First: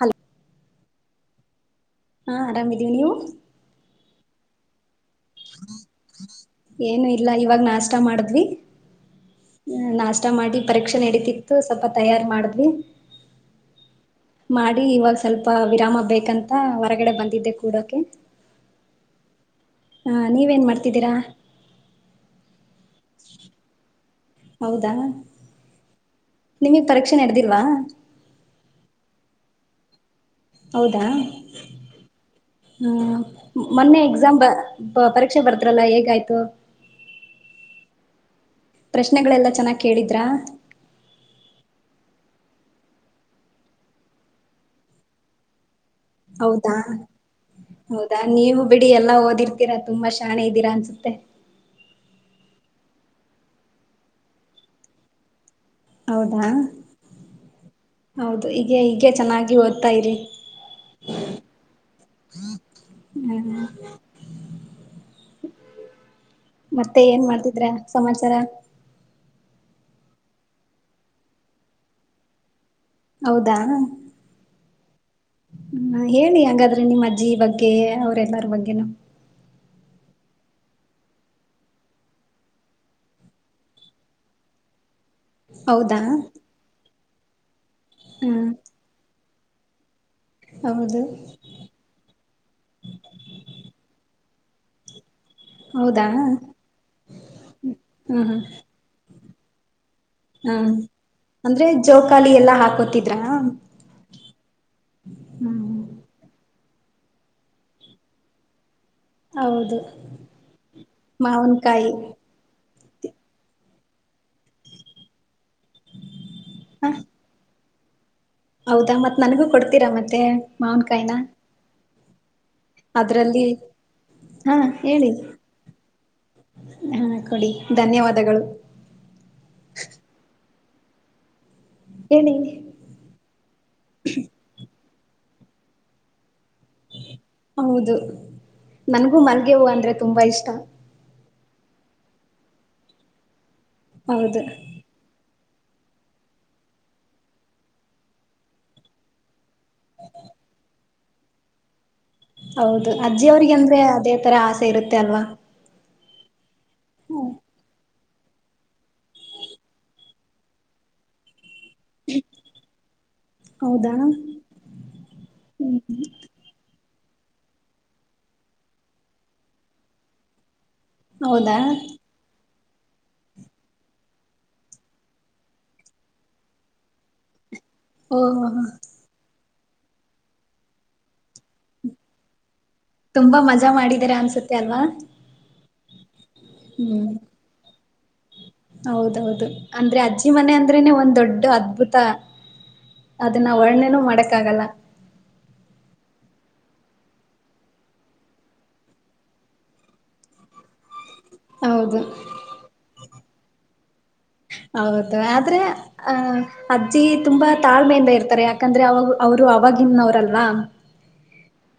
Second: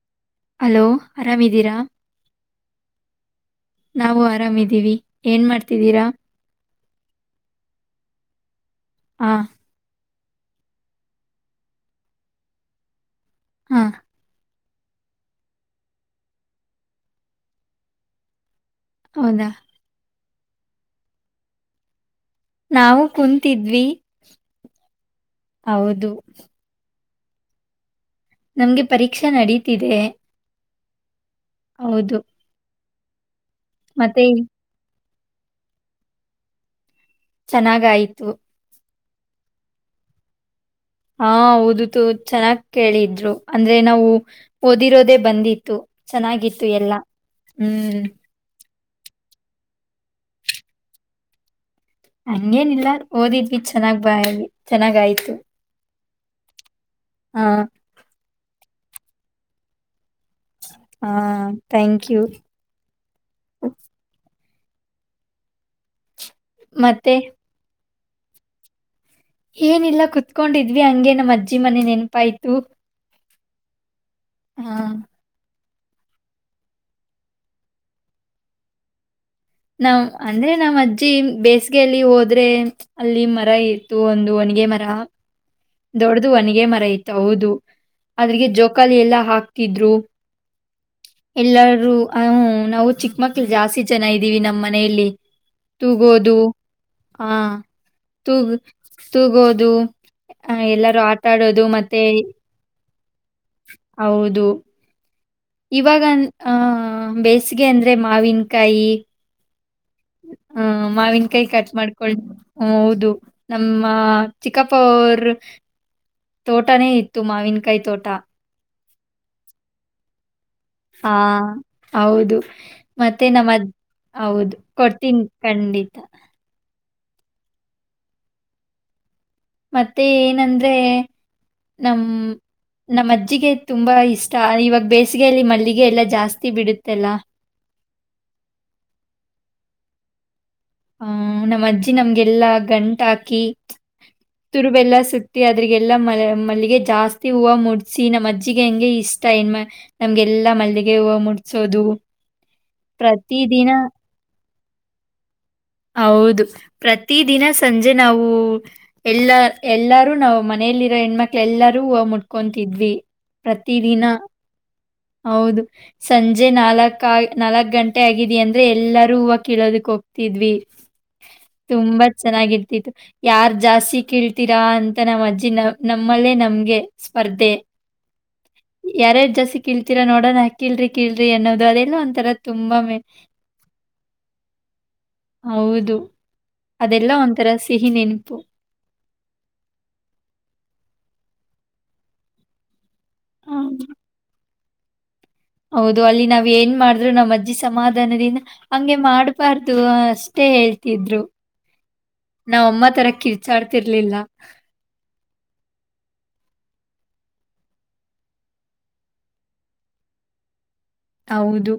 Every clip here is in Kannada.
ಹಲೊ ಹಲೋ ಆರಾಮಿದ್ದೀರಾ ಹಾ ಆರಾಮಿದೀವಿ ನೀವು ನಾವು ಆರಾಮಿದ್ದೀವಿ ಏನ್ ಮಾಡ್ತಿದ್ದೀರಾ? ಏನು ಇಲ್ಲ ಇವಾಗ ನಾಷ್ಟಾ ಮಾಡಿದ್ವಿ ಆ, ಹ್ಮ್ ನಾಸ್ ಸ್ಟ ಮಾಡಿ ಪರೀಕ್ಷೆ ನಡೀತಿತ್ತು ಸ್ವಲ್ಪ ತಯಾರು ಮಾಡದ್ವಿ ಹಾ ಮಾಡಿ ಇವಾಗ ಸ್ವಲ್ಪ ವಿರಾಮ ಬೇಕಂತ ಹೊರಗಡೆ ಬಂದಿದ್ದೆ ಕೂಡೋಕೆ ಅದ ಹಾ ನೀವೇನ್ ಮಾಡ್ತಿದ್ದೀರಾ ನಾವು ಕುಂತಿದ್ವಿ ಹೌದಾ ಹೌದು. ನಿಮಿಗ್ ಪರೀಕ್ಷೆ ನೆಡ್ದಿಲ್ವಾ ನಮ್ಗೆ ಪರೀಕ್ಷಾ ನಡೀತಿದೆ ಹೌದಾ ಹೌದು ಹ್ಮ ಮೊನ್ನೆ ಮತ್ತೆ ಎಕ್ಸಾಮ್ ಬ ಪರೀಕ್ಷೆ ಬರುದ್ರಲ್ಲ ಹೇಗಾಯ್ತು ಚೆನ್ನಾಗಯ್ತು ಪ್ರಶ್ನೆಗಳೆಲ್ಲಾ ಚೆನ್ನಾಗ್ ಕೇಳಿದ್ರಾ ಹಾ ಓದತು ಚೆನ್ನಾಗ್ ಕೇಳಿದ್ರು ಅಂದ್ರೆ ನಾವು ಓದಿರೋದೇ ಬಂದಿತ್ತು ಚೆನ್ನಾಗಿತ್ತು ಹೌದಾ ಎಲ್ಲ. ಹ್ಮ್. ಹೌದಾ ನೀವು ಬಿಡಿ ಎಲ್ಲಾ ಓದಿರ್ತೀರಾ ತುಂಬಾ ಶಾನೆ ಇದ್ದೀರಾ ಅನ್ಸುತ್ತೆ. ಹಂಗೇನಿಲ್ಲ ಓದಿದ್ವಿ ಚೆನ್ನಾಗ್ ಬ ಚೆನ್ನಾಗಾಯ್ತು. ಹೌದಾ ಹಾ, ಹೌದು ಈ ಹೀಗೆ ಚೆನ್ನಾಗಿ ಓದ್ತಾ ಇರಿ. ಹಾ ಥ್ಯಾಂಕ್ ಯು. ಹ್ಮ್ ಮತ್ತೆ ಏನ್ ಮಾಡ್ತಿದ್ರ. ಸಮಾಚಾರ ಏನಿಲ್ಲ ಕುೂತ್ಕೊಂಡಿದ್ವಿ ಹಂಗೆ ನಮ್ಮ ಅಜ್ಜಿ ಮನೆ ನೆನ್ಪಾಯ್ತು. ಹೌದಾ ಹಾ ಹ್ಮ ಹೇಳಿ ಹಂಗಾದ್ರೆ ನಿಮ್ಮ ಅಜ್ಜಿ ಬಗ್ಗೆ ಅವ್ರೆಲ್ಲಾರ ಬಗ್ಗೆನು. ನಾವ್ ಅಂದ್ರೆ ನಮ್ಮ್ ಅಜ್ಜಿ ಬೇಸಿಗೆಯಲ್ಲಿ ಹೋದ್ರೆ ಅಲ್ಲಿ ಮರ ಇತ್ತು ಒಂದು ಒಣಿಗೆ ಮರ. ಹೌದಾ ದೊಡ್ಡ್ದ ಒನಿಗ ಮರ ಇ ಹೌದು ಅದ್ರಿಗೆ ಹ್ಮ್ ಜೋಕಾಲಿ ಎಲ್ಲಾ ಹಾಕ್ ಕಿದ್ದರು ಹೌದು ಎಲ್ಲಾರೂ ಹ ನಾವು ಚಿಕ್ಕ ಮಕ್ಳ ಜಾಸ್ತಿ ಜನ ಇ ೀವಿ ನಮ್ಮ್ ಮನೆಯಲ್ಲಿ ಹೌದಾ ತೂಗೋದು ಹಾ ತೂಗ ತೂಗೋದು ಆ, ಹ್ಮ ಎಲ್ಲರೂ ಆಟ ಆಡೋದು ಅಂದ್ರೆ ಮತ್ತೆ ಜೋಕಾಲಿ ಎಲ್ಲಾ ಹಾಕೋತಿದ್ರ ಹೌದು ಇವಾಗ ಆಹ ಬೇಸಿಗೆ ಅಂದ್ರೆ ಮಾವಿನಕಾಯಿ ಹೌದು ಹ ಮಾವಿನ ಕಾಯಿ ಕಟ್ ಮಾವನ್ಕಾಯಿ ಮಾಡ್ಕೊಳ್ ಹ ಹೌದು ನಮ್ಮ ಚಿಕ್ಕಪ್ಪರ್ ತೋಟಾನೇ ಹ ಇತ್ತು ಮಾವಿನ ಕಾಯಿ ತೋಟ ಹೌದಾ ಮತ್ತ್ ನನಗೂ ಕೊಡ್ತೀರಾ ಮತ್ತೆ ಮೌನ್ ಹಾ ಕಾಯನಾ ಹೌದು ಮತ್ತೆ ನಮ್ಮದ್ ಹಾ ಹೌದು ಹೇಳಿ ಕೊಡ್ತೀನ್ ಖಂಡಿತ. ಹಾ ಕೊಡಿ ಧನ್ಯವಾದಗಳು. ಮತ್ತೆ ಏನಂದ್ ದೆ ನಮ್ಮ್ ಹೇಳಿ ನಮ್ಮ್ ಅಜ್ಜಿಗೆ ತುಂಬಾ ಇಷ್ಟ ಇವಾಗ್ ಬೇ ಬೇಸ್ಗೆಯಲ್ಲಿ ಮಲ್ಲಿಗೆ ಎಲ್ಲಾ ಜಾಸ್ತಿ ಬಿಡುತ್ತೆಲ್ಲಾ ಹೌದು ನನ್ಗೂ ಮಲ್ಗೆ ಹೂವು ಅಂದ್ರೆ ತುಂಬಾ ಇಷ್ಟ ಹ್ಮ ನಮ್ಮ ಅಜ್ಜಿ ನಮಗೆಲ್ಲ ಗಂಟ ಹಾಕಿ ಹೌದು ತುರುಬೆಲ್ಲ ಸುತ್ ಅದ್ರರಿಗೆಲ್ಲ ಮ ಮಲ್ಲಿಗೆ ಜಾಸ್ತಿ ಹೂವ ಮುಡ್ಸಿ ನಮ್ಮಜ್ಜಿಗೆ ಹಂಗೆ ಇಷ್ಟ ಏನ್ ನಮಗೆಲ್ಲ ಮಲ್ಲಿಗ್ ಗೆ ಹೂವ ಮುಡಸೋದು ಹೌದು ಅಜ್ಜಿ ಅವ್ರಿಗೆ ಅಂದ್ರೆ ಅದೇ ತರ ಆಸೆ ತೆ ಇರುತ್ತೆ ಅಲ್ವಾ ಹೌದು ಪ್ರತಿ ಹ್ಮ ದಿನ ಸಂಜೆ ಜೆ ನಾವು ಎಲ್ಲಾ ಎಲ್ಲಾರು ನಾವು ಮನೆಯಲ್ಲಿರೋ ಹೆಣ್ಮಕ್ಳ ಎಲ್ಲಾ ಮುಟ್ಕೊತಿದ್ವಿ ಪ್ರತಿ ಹೌದಾ ದಿನ ಹೌದು ಸಂಜೆ ನಾಲ್ಕು ಕಾಯ್ ನಾಲ್ಕಕ್ ಗಂಟೆ ಆಗಿದೆ ಅಂದ್ರೆ ಎಲ್ಲರೂ ಹೂವ ಕೀಳೋದಕ್ಕೆ ಹೋಗ್ತಿದ್ವಿ ಸ್ ಹೌದಾ ತುಂಬಾ ಚೆನ್ನಾಗಿ ಯಾರ್ ಜಾಸ್ತಿ ಕೀಳ್ತೀರಾ ಅಂತ ನಮ್ಮ್ ಅಜ್ಜಿ ನ ನಮ್ಮಲ್ಲೇ ನಮ್ಗೆ ಸ್ಪರ್ಧೆ ಓ ಹ ಹಾ ಕಿಳ್ತೀರಾ ನೋಡೋಣ ಕೀಳ್ರಿ ಕೀಳ್ರಿ ಅನ್ನೋದು ಅದೆಲ್ಲ ಒಂಥರ ತುಂಬಾ ಮೆ- ತುಂಬಾ ಮಜಾ ಮಾಡಿದಿರ ಅನ್ಸತ್ತೆ ಅಲ್ವಾ ಹೌದು ಹ್ಮ್ ಅದೆಲ್ಲ ಒಂಥರ ಸ್ ಸಿಹಿ ನೆನಪು ಹೌದೌದು ಅಂದ್ರೆ ಅಜ್ಜಿ ಮನೆ ಅಂದ್ರೇನೆ ಒಂದ್ ದೊಡ್ಡ ಅದ್ಭುತ ಅದನ್ನ ಹೌದು ವರ್ಣೇನೂ ಮಾಡಕ್ಕಾಗಲ್ಲ ಹೌದು ಅಲ್ಲಿ ನಾವ್ ಏನ್ ಮಾಡ್ರು ನಮ್ಮ್ ಅಜ್ಜಿ ಸಮಾಧಾನದಿಂದ ಹಂಗೆ ಮಾಡ್ಬಾರ್ದು ಅಷ್ಟೇ ಹೇಳ್ತಿದ್ರು ಹೌದು ನಾ ಅಮ್ಮ ತರ ಕಿರ್ ಚ್ಚಾಡ್ತಿರ್ಲಿಲ್ಲ ಹೌದು ಆದ್ರೆ ಅಹ ಅಜ್ಜಿ ತುಂಬಾ ತಾಳ್ಮೆಯಿಂದ ಇರ್ತಾರೆ ಯಾಕಂದ್ರೆ ಅವಾಗ ಅವರು ಅವಾಗಿನವ್ರಲ್ವಾ ಹೌದು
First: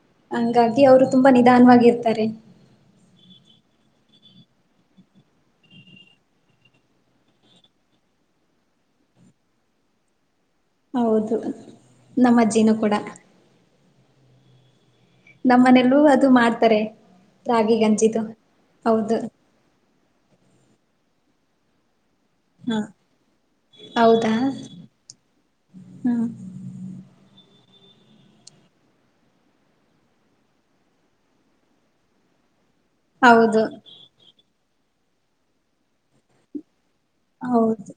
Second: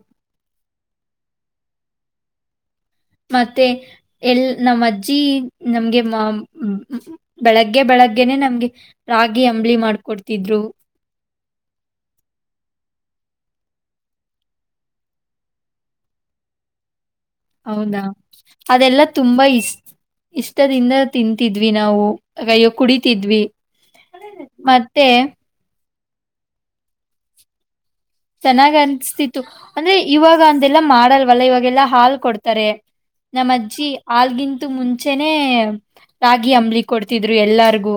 ಹಾಗಾಗಿ ಅವರು ತುಂಬಾ ನಿಧಾನವಾಗಿರ್ತಾರೆ ಮತ್ತೆ ಎಲ್ ನಮ್ಮ್ ಅಜ್ಜಿ ನಮ್ಗೆ ಮ ಬೆಳಗ್ಗೆ ಬೆಳಗ್ಗೆನೆ ನಮ್ಗೆ ರಾಗಿ ಅಂಬ್ಲಿ ಮಾಡ್ಕೊಡ್ತಿತ್ತು ಹೌದು ನಮ್ಮಜ್ಜಿನು ಕೂಡ ನಮ್ಮನೆಲ್ಲೂ ಅದು ಮಾಡ್ತಾರೆ ರಾಗಿ ಹೌದಾ ಗಂಜಿದು ಅದೆಲ್ಲ ಹೌದು ತುಂಬಾ ಇಷ್ ಇಷ್ಟದಿಂದ ತಿಂತಿದ್ವಿ ನಾವು ಅಯ್ಯೋ ಹಾ ಕುಡಿತಿದ್ವಿ ಮತ್ತೆ ಹಾ ಚೆನ್ನಾಗ್ ಅನ್ಸ್ತಿತ್ತು ಅಂದ್ರೆ ಇವಾಗ ಅಂದೆಲ್ಲಾ ಮಾಡಲ್ವಲ್ಲ ಇವಾಗೆಲ್ಲಾ ಹಾಲ್ ಕೊಡ್ತಾರೆ ನಮ್ಮ ಹೌದು ಅಜ್ಜಿ ಆಲ್ಗಿಂತ ಮುಂಚೆನೆ ರಾಗಿ ಅಂಬಲೀ ಕೊಡ್ತಿದ್ರು ಹೌದು ಎಲ್ಲಾರ್ಗು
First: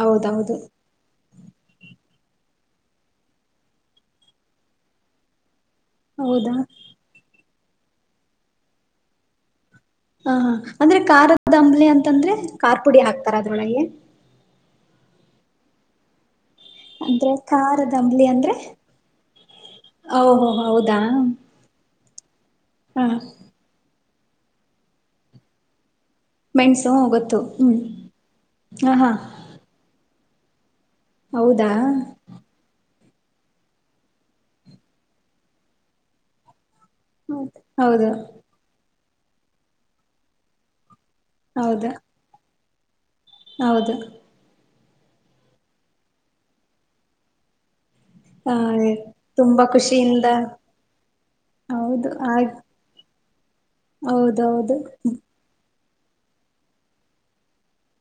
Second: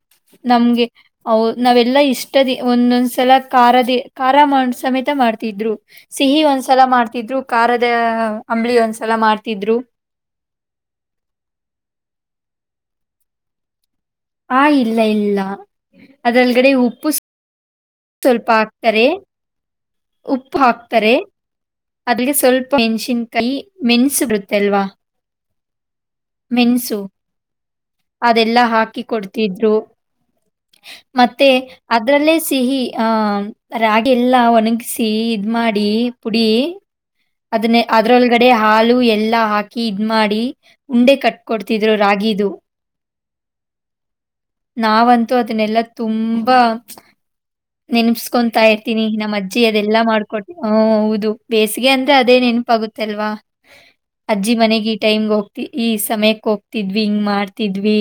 ಹೌದೌದು ನಮ್ಗೆ ಹ ನಾವೆಲ್ಲಾ ಇಷ್ಟದ ಒಂದೊಂದ್ಸಲ ಕಾರಲಿ ಆರ ಮಾಡ ಸಮೇತ ಮಾಡ್ತಿದ್ರು ಸಿಹಿ ಹೌದಾ ಒಂದ್ಸಲ ಮಾಡ್ತಿದ್ರು ಖಾರದ ಅಂಬ್ಳಿ ಒಂದಸ ಎಲ ಮಾಡ್ತಿದ್ರು ಹ ಹ ಅಂದ್ರೆ ಖಾರದ ಅಂಬ್ಲೆ ಅಂತಂದ್ರೆ ಖಾರ್ ಪುಡಿ ಹಾಕ್ತಾರ ಅದ್ರೊಳಗೆ ಹಾ ಇಲ್ಲ ಇಲ್ಲ ಅದ್ರಲ್ಲಿ ಅಂದ್ರೆ ಖಾರದ್ ಸ್ವಲ್ಪ ಹಾಕ್ತಾರೆ ಓಹೋ ಉಪ್ಪು ಹೌದಾ ಹಾಕ್ತಾರೆ ಅದಗೆ ಸ್ವಲ್ಪ ಹಾ ಮೆಣಸಿನ್ಕಾಯಿ ಮೆನ್ಸು ಬರುತ್ತೆಲ್ವಾ ಮೆಣಸು ಗೊತ್ತು ಹ್ಮ್ ಅದೆಲ್ಲ ಹ ಹಾಕಿ ಹಾ ಕೊಡ್ತಿದ್ರು ಮತ್ತೆ ಹೌದಾ ಅದ್ರಲ್ಲೇ ಸಿಹಿ ಆಹ ರಾಗಿ ಎಲ್ಲಾ ಒಣಗಸಿ ಇದ ಮಾಡಿ ಪುಡಿ ಅದನ್ನ ಹೌದು ಅದ್ರೊಳಗಡೆ ಹಾಲು ಎಲ್ಲಾ ಹಾಕಿ ಇದ್ ಮಾಡಿ ಉಂಡೆ ಕಟ್ ಹೌದು ಕೊಡ್ತಿದ್ರು ರಾಗಿದು ಹೌದು ನಾವಂತೂ ಅದನ್ನೆಲ್ಲಾ ತುಂಬಾ ಹ ನೆನಪಸ್ಕೊತಾ ಇರ್ತೀನಿ ನಮ್ಮ ಅಜ್ಜಿ ತುಂಬಾ ಅದೆಲ್ಲಾ ಖುಷಿಯಿಂದ ಮಾಡ್ಕೊಟ್ಟ ಹ ಹೌದು ಬೇಸಿಗೆ ಹೌದು ಅಂದ್ರೆ ಆ ಅದೇ ನೆನಪಾಗುತ್ತೆ ಅಲ್ವಾ ಅಜ್ಜಿ ಹೌದೌದು ಮನೆಗೆ ಈ ಟೈಮ್ಗೆ ಹೋಗ್ತಿ ಈ ಸಮಯಕ್ಕೆ ಹೋಗ್ತಿದ್ವಿ ಹಿಂಗ್ ಮಾಡ್ತಿದ್ವಿ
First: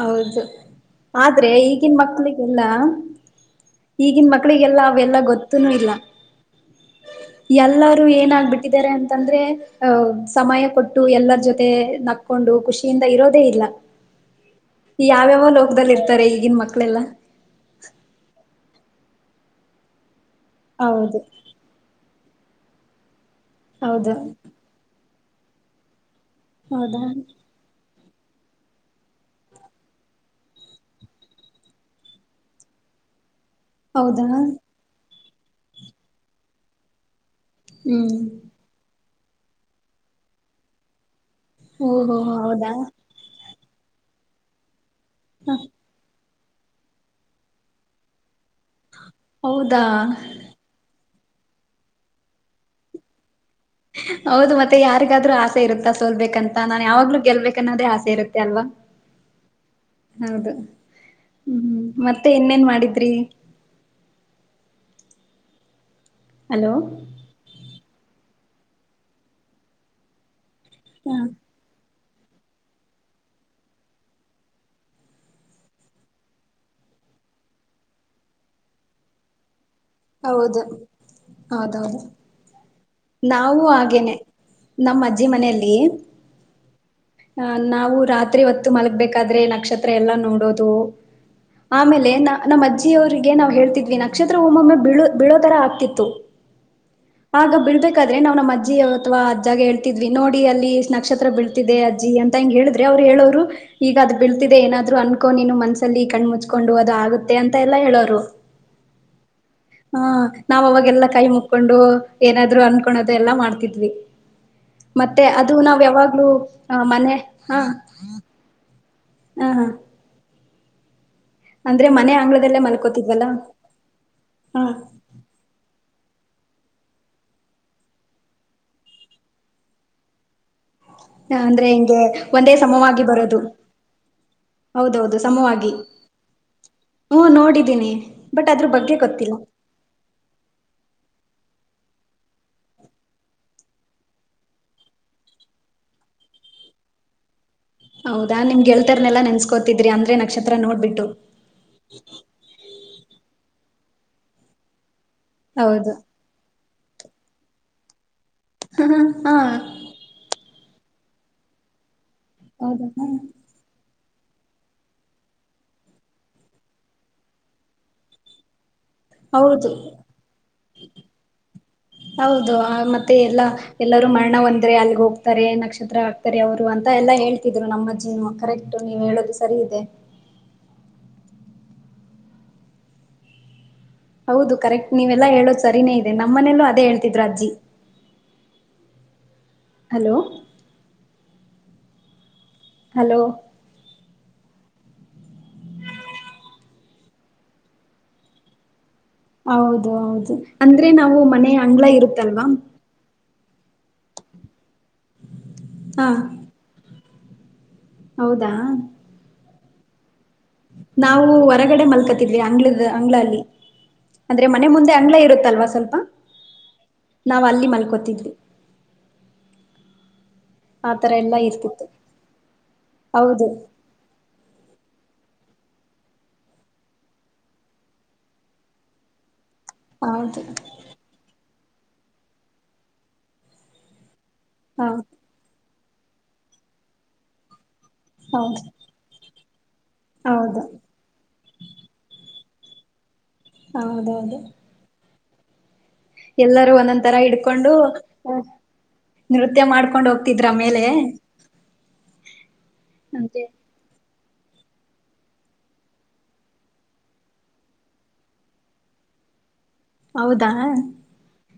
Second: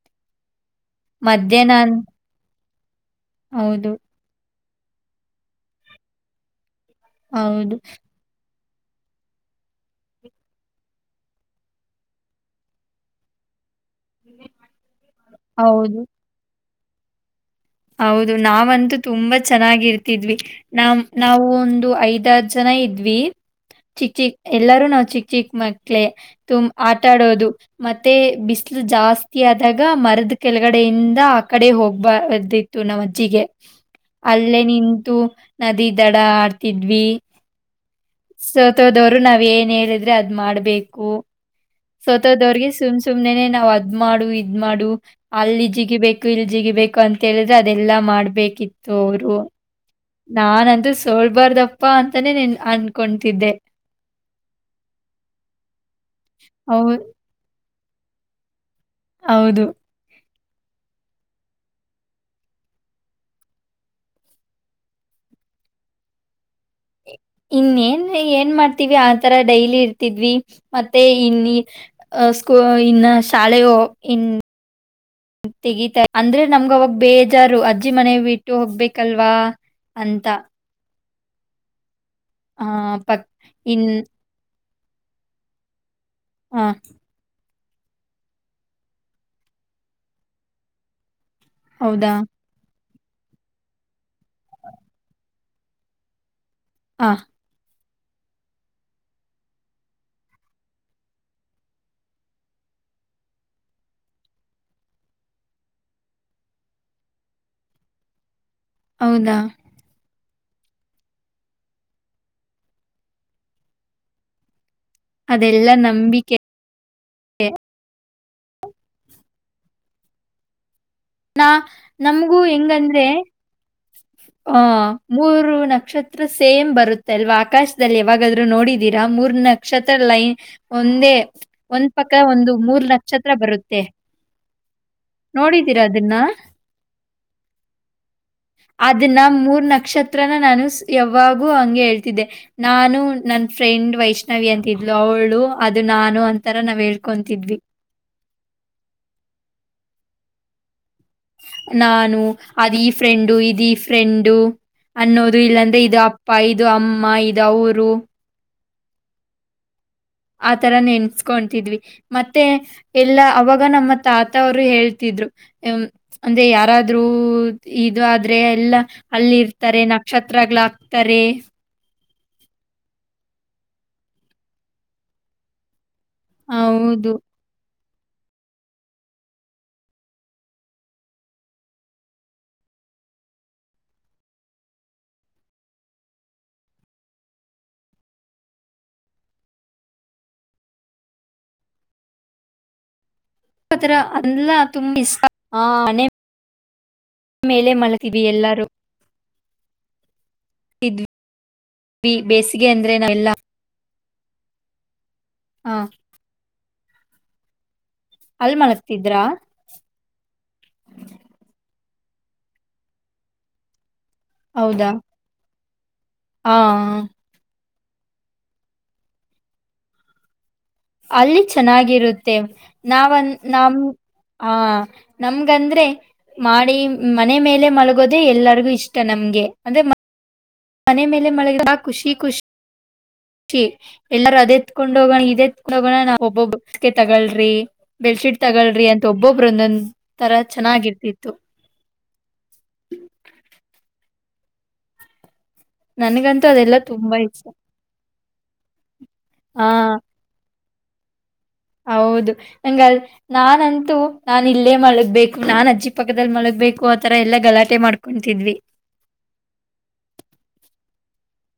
ಹೌದು ಆದ್ರೆ ಮಧ್ಯಾಹ್ನ ಈಗಿನ ಅನ್ ಮಕ್ಳಿಗೆ ಇಲ್ಲ ಹೌದು ಈಗನ್ ಮಕ್ಕ ಮಕ್ಕಳಿಗೆಲ್ಲ ಅವೆಲ್ಲ ಗೊತ್ತನ ಇಲ್ಲ ಹೌದು ಎಲ್ಲಾರೂ ಏನಾಗಬಿಟ್ಟ ಕಿದ್ದಾರೆ ಅಂತಂದ್ರೆ ಅಹ್ ಸಮಯ ಕೊಟ್ಟು ಎಲ್ಲರ ಜೊತೆ ನಕ್ಕೊಂಡು ಖುಷಿಯಿಂದ ಇರೋದೇ ಇಲ್ಲ. ಯಾವ್ಯಾವೊ ಲೋಕದಲ್ಲಿ ಹೌದು. ಇರ್ತಾರೆ ಈಗಿನ್ ಮಕ್ ಮಕ್ಳೆಲ್ಲ ಹೌದು ನಾವಂತೂ ತುಂಬಾ ಚೆನ್ನಾಗಿ ಇರ್ತಿದ್ವಿ. ನಮ್ ಹೌದು ನಾವು ಒಂದು ಐದ್ ದ ಜನ ಇದ್ವಿ ಹೌದು ಚಿಕ್ ಚಿಕ್ ಎಲ್ಲಾರೂ ನಾವ್ ಚಿಕ್ ಚಿಕ್ ಮಕ್ಳೇ ತುಮ್ ಹೌದಾ ಆಟಾಡೋದು ಮತ್ತೆ ಬಿಸಿಲು ಜಾಸ್ತಿ ಆದಾಗ ಮರದ ಕೆಳಗಡೆಯಿಂದ ಆ ಕಡೆ ಹೋಗ್ಬಾರ್ದಿ ತು ನಮ್ ಅಜ್ಜಿಗೆ ಹೌದಾ ಅಲ್ಲೇ ನಿಂತು ನದಿ ದಡ ಆಡ್ತಿದ್ವಿ. ಹ್ಮ್ ಸೋತೋದವ್ರ್ ರು ನಾವ್ ಏನ್ ಹೇಳಿದ್ರೆ ಅದ್ ಮಾಡ್ಬೇಕು. ಓಹೋ ಸೋತೋದವ್ರ್ಗೆ ಹೌದಾ ಸುಮ್ ಸುಮ್ನೆನೆ ನಾವ್ ಆ ಅದ್ ಮಾಡು ಇದ್ ಮಾಡು ಅಲ್ಲಿಜಿಗಗಿ ಬೇಕ್ ಇಲ್ಜಿಗಿಬೇಕು ಅಂತ ಹೇಳುದ್ ರ ಅದೆಲ್ಲ ಮಾಡ್ಬೇ ಕಿತ್ತು ಅವ್ರು ಹೌದಾ ನಾನಂತೂ ಸು ತೊಗೂಳ್ಬಾರ್ದಪ್ಪಾ ಅಂತಾನೇ ನೀನ್ ಅನ್ಕೊಂತಿದ್ದೆ. ಹೌದು ಮತ್ತೆ ಯಾರಿಗಾದ್ರೂ ಆಸೆ ಇರುತ್ತ ಸ ಸೊಲ್ಬೇಕ ಅಂತ ಹೌ ನಾನ್ ಯಾವ್ಲೂ ಗೆಲ್ಬೇಕು ಕನ್ ಅನ್ನದ್ದೆ ಆಸೆ ಇರುತ್ತೆ ಅಲ್ವಾ. ಹೌದು. ಹೌದು ಹ್ಮ್ ಮತ್ತೆ ಇನ್ನೇನ್ ಮಾಡಿದ್ರಿ. ಹಲೋ. ಇನ್ ಏನ್ ಏನ್ ಮಾಡ್ತೀವಿ ಆತರ ಡೈಲಿ ಇರ್ತಿದ್ವಿ. ಮತ್ತೆ ಹ ಇನ್ನಿ. ಅ ಸ್ಕೂ ಇನ್ನ ಶಾಲೆಯೋ [unintelligible] ಇನ್ [unintelligible] ತೆಗಿತಾರೆ ಅಂದ್ರೆ ನಮ್ಗ್ ಅವಾಗ್ ಬೇಜಾರು ಅಜ್ಜಿ ಮನೆ ಬಿಟ್ಟು ಹೋಗ್ಬೇಕಲ್ವಾ. ಅಂತ. ಹೌದು. ಹೌದೌದು. ಆ ಪಕ್ ನಾವು ಇನ್ ಆಗೇನೆ. ನಮ್ ಅಜ್ಜಿ ಮನೆಲ್ಲಿ. ಹಾ. ಹ ನಾವು ರಾತ್ರಿ ಹೊತ್ತು ಮಲಗ್ಬೇಕಾದ್ರೆ ನಕ್ಷತ್ರ ಎಲ್ಲಾ ನೋಡೋದು ಆಮೇಲೆ ಹೌದಾ? ನ ನಮ್ ಅಜ್ಜಿ ಜಿ ಅವರಿಗೆ ನಾವು ಹೇಳ್ತಿದ್ವಿ ನಕ್ಷತ್ರ ಒಮ್ಮೊಮ್ಮೆ ಬಿಳು ಬಿಳೋ ತರ ಆಗ್ತಿತ್ತು. ಆ ಆಗ ಬಿಳ್ಬೇಕ್ ಕಾದ್ರೆ ನಾವ್ ನಮ್ ಅಜ್ಜಿ ಅಥವಾ ಅಜ್ಜಾಗೆ ಹೇಳ್ತಿದ್ವಿ ನೋಡಿ ಅಲ್ಲಿ ಎಷ್ಟ್ ನಕ್ಷತ್ರ ಬೀಳ್ತಿದೆ ಅಜ್ಜಿ ಅಂತ ಹಿಂಗ್ ಹೇಳಿದ್ರೆ ಅವ್ರು ಹೇಳೋರು ಈಗ ಅದ್ ಬೀಳ್ತಿದೆ ಏನಾದ್ರು ಅನ್ಕೋ ನೀನು ಮನಸಲ್ಲಿ ಕಣ್ ಮುಚ್ಕೊಂಡು ಅದು ಆಗುತ್ತೆ ಅಂತ ಎಲ್ಲ ಹೇಳೋರು. ಹೌದಾ ಹಾ ನಾವ ಅವಾಗೆಲ್ಲಾ ಕೈ ಮುಕೊಂಡು ಏನಾದ್ರು ಅನ್ಕೊಣೋದು ಎಲ್ಲಾ ಮಾಡ್ತಿದ್ವಿ. ಮತ್ತೆ ಅದು ಅದೆಲ್ಲ ನಾವ್ ಯಾವಾಗ್ಲೂ ನಂಬಿಕೆ. ಮನೆ ಹ ಆ ಹಾ ನಾ ಅಂದ್ರೆ ಮನೆ ನಮಗೂ ಅಂಗಳದಲ್ಲೇ ಹೆಂಗಂದ್ರೆ ಮಲ್ಕೋತಿದ್ವಲ್ಲ ಆ ಹಾ ಮೂರು ನಕ್ಷ ತ್ರ ಸೇಮ್ ಬರುತ್ತೆ ಅಲ್ವಾ ಆಕಾಶದಲ್ಲಿ ಯಾವಾಗಾದ್ರು ನೋಡಿದೀರಾ ಮೂರ್ ನಕ್ಷತ್ರ ಲೈ ಹ ಅಂದ್ರೆ ಹಿಂಗೆ ಒಂದೇ ಮೂರ್ ಸಮವಾಗಿ ನಕ್ಷತ್ರ ಬರೋದು ಬರುತ್ತೆ ಹೌದೌದು ಸಮವಾಗಿ ತೀರ ಅದನ್ನ ಹ್ಮ್ ನೋಡಿದ್ದೀನಿ ಬಟ್ ಅದ್ರ ಬಗ್ಗೆ ಅದನ್ನ ಗೊತ್ತಿಲ್ಲ. ಮೂರ್ ನಕ್ಷತ್ರನ ನಾನು ಸ್ ಯವ್ ಅವಾಗೂ ಹಂಗೆ ಹೇಳ್ತಿದ್ದೆ ನಾನು ನನ್ ಫ್ರೆಂಡ್ ವೈಷ್ಣವಿ ಅಂತಿದ್ಲು ಅವಳು ಅದು ನಾನು ಅಂತರ ನಾವ್ ಹೇಳ್ಕೊತಿದ್ವಿ. ಹೌದಾ ನಿಮ್ಗೆಳ್ತರ್ನೆಲ್ಲ ನೆನ್ಸ್ಕೋತಿದ್ರಿ ಅಂದ್ರೆ ನಕ್ಷತ್ರ ನೋಡ್ಬಿಟ್ಟು. ನಾನು ಅದ್ ಈ ಫ್ರೆಂಡು ಇದ್ ಈ ಫ್ರೆಂಡು. ಅನ್ನೋದು ಇಲ್ಲಾಂದ್ರೆ ಹೌದು ಇದು ಅಪ್ಪ ಇ ಇದು ಅಮ್ಮ ಇದ್ ಅವ್ರು. ಹಃ ಹಃ ಹಾ. ಆತರ ನೆನ್ಸ್ಕೊಂಡ್ತಿದ್ವಿ. ಮತ್ತೆ ಹೌದು ಎಲ್ಲಾ ಅವಾಗ ನಮ್ಮತ್ ತಾತ ಅವ್ರು ಹೇಳ್ತಿದ್ರು ಜಿಮ್ ಅಂದ್ರೆ ಯಾರಾದ್ರರು ಇದು ಆದ್ರೆ ಎಲ್ಲಾ. ಅಲ್ ಹೌದು ಇರ್ತಾರೆ ನಕ್ಷತ್ರಗಳ ಆಗ್ತಾರೆ. ಹೌದು ಅ ಮತ್ತೆ ಎಲ್ಲಾ ಎಲ್ಲರೂ ಮರ್ಣ ಹೊಂದ್ರೆ ಅಲ್ಲಿಗ್ ಹೋಗ್ತಾರೆ ನಕ್ಷತ್ರ ಆಗ್ ತರೆ ಅವ್ರು ಅಂತ ಎಲ್ಲ ಹೌದು ಹೇಳ್ತಿದ್ರು ನಮ್ ಅಜ್ಜಿ ಜಿನು ಕರೆಕ್ಟು ನೀವ್ ಹೇಳೋದು ಸರಿ ಇದೆ. ಹೌದು ಕರೆಕ್ಟ್ ನೀವೆಲ್ಲಾ ಹೇಳೋದು ಸರಿನೇ ಇದೆ ನಮ್ ಮನೇಲೂ ಅದೇ ಹೇಳ್ತಿದ್ರು ಅಜ್ಜಿ. ಹಲೋ. ಹಲೋ. ಆತರ ಅಲ್ಲ ತುಂಬಾ ಇ [unintelligible] ಮೇಲೆ ಮಲ್ಗಿದ್ವಿ ಎಲ್ಲಾರು. ಹೌದು ಹೌದು ಅಂದ್ರೆ ಇದ್ವಿ ನಾವು ಮನೆ ಅಂಗ್ಳ ಇರುತ್ತಲ್ವಾ. ಬೇಸಿಗೆ ಅಂದ್ರೆ ನಾವೆಲ್ಲ ಹಾ ಹೌದಾ ಅಲ್ ಮಲಗ್ತೀದ್ರ? ನಾವು ಹೊರಗಡೆ ಮಲ್ಕತಿದ್ವಿ ಅಂಗಳ ಅಂಗಳಲ್ಲಿ ಅಂದ್ರೆ ಮನೆ ಹೌದಾ ಮುಂದೆ ಅಂಗಳ ಇರುತ್ತಲ್ವಾ ಸ್ವಲ್ ಹಾ ಆ ಕೋತಿದ್ವಿ. ಅಲ್ಲಿ ಇರ್ತಿತ್ತು. ಚೆನ್ನಾಗಿರುತ್ತೆ ನಾವನ್ ಹೌದು ನಮ್ ಹ ನಮ್ಗಂದ್ರೆ ಮಾಡಿ ಮನೆ ಮೇಲೆ ಮಲಗೋದೆ ಎಲ್ಲರಿಗು ಇಷ್ಟ ನಮ್ಗೆ. ಅಂದ್ರೆ ಮ- ಹೌದು ಮನೆ ಮೇಲೆ ಮಲಗಿದ ಆ ಖುಷಿ ಖುಷ್ ಷಿ ಎಲ್ಲರೂ ಅದು ಏತ್ಕೊಂಡ್ ಹೌದು ಹೋಗೋಣ ಇದೆ ಗೋಣ ನಾವ್ ಒಬ್ಬೊಬ್ಬಸ್ ಗೆ ತಗೋಳ್ರಿ ಬೆಡ್ ಶೀಟ್ ಹೌದು ತಗೋಳ್ರಿ ಅಂತ ಒಬ್ಬೋಬ್ ಪ್ರನನ್ಸ್ ತರ ಹೌದು ಚೆನ್ನಾಗಿರ್ತಿತ್ತು. ಹೌದೌದು ನನ್ಗಂತೂ ಎಲ್ಲರೂ ಅದೆಲ್ಲಾ ಒಂದೊಂದ್ ತರ ತುಂಬಾ ಇಷ್ಟ ಹಿಡ್ಕೊಂಡು ಆ ನೃತ್ಯ ಹಾ ಮಾಡ್ಕೊಂಡು ಹೋಗ್ತಿದ್ರು ಆಮೇಲ್ ಮೇಲೆ. ಹೌದು ನಂಗ್ ಅಲ್ ನಾನಂತೂ. ನಾನಿಲ್ಲೆ ಮಲಗ್ಬೇಕು ನಾಣ್ ಅಜ್ಜಿ ಪಕ್ಕದಲ್ ಮಲ್ಗ್ಬೇಕು ಆತರ ಎಲ್ಲ ಗಲಾಟೆ ಮಾಡ್ಕೊಂತ್ತಿದ್ವಿ. ಹೌದಾ.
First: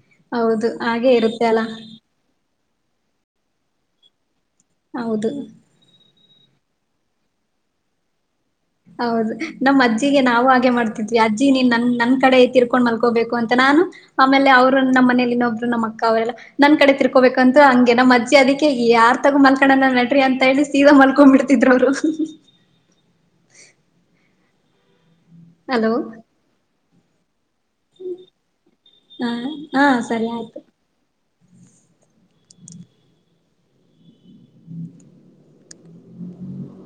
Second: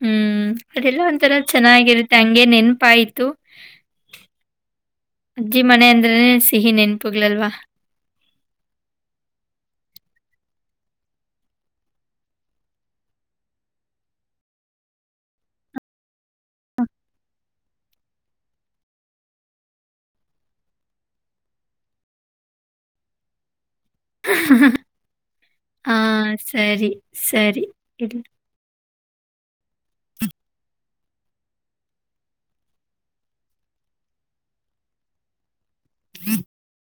ಹ್ಮ್ ಹೌದು ಅದೆಲ್ಲ ಹಾಗೆ ಒಂಥರ ಇರುತ್ತೆ ಅಲ್ಲ ಚೆನ್ನಾಗಿರುತ್ತೆ ಹಂಗೆ ನೆನ್ಪ್ ಪಾಯ್ತು. ಹೌದು. ಅಜ್ಜಿ ಮನೆ ಅಂದ್ರೆನೆ. ಸಿಹಿ ನೆನ್ಪುಗಳಲ್ಲ್ವಾ. ಹೌದು ನಮ್ ಅಜ್ಜಿಗೆ ನಾವು ಹಾಗೆ ಮಾಡ್ತಿದ್ವಿ ಅಜ್ಜಿ ನೀನ್ ನನ್ ನನ್ ಕಡೆ ತಿರ್ಕೊಂಡ್ ಮಲ್ಕೋಬೇಕು ಅಂತ ನಾನು ಆಮೇಲೆ ಅವ್ರು ನಮ್ ಮನೇಲಿ ಇನ್ನೊಬ್ರು ನಮ್ ಅಕ್ಕ ಅವ್ರೆಲ್ಲ ನನ್ ಕಡೆ ತಿರ್ಕೋಬೇಕಂತ ಹಂಗೆ ನಮ್ ಅಜ್ಜಿ ಅದಿಕ್ಕೆ ಯಾರ್ ತಗು ಮಲ್ಕಣ ನಡ್ರಿ ಅಂತ ಹೇಳಿ ಸೀದಾ ಮಲ್ಕೊಂಡ್ಬಿಡ್ತಿದ್ ಅವ್ರು ಹಃ ಹಃ. ಹಃ ಹ ಹ. ಹಾ ಸರಿ. ಸರಿ ಇಲ್ಲ. ಹಾ ಹ ಸರಿ ಆಯ್ತು. ಹ್ಮ್. [unintelligible]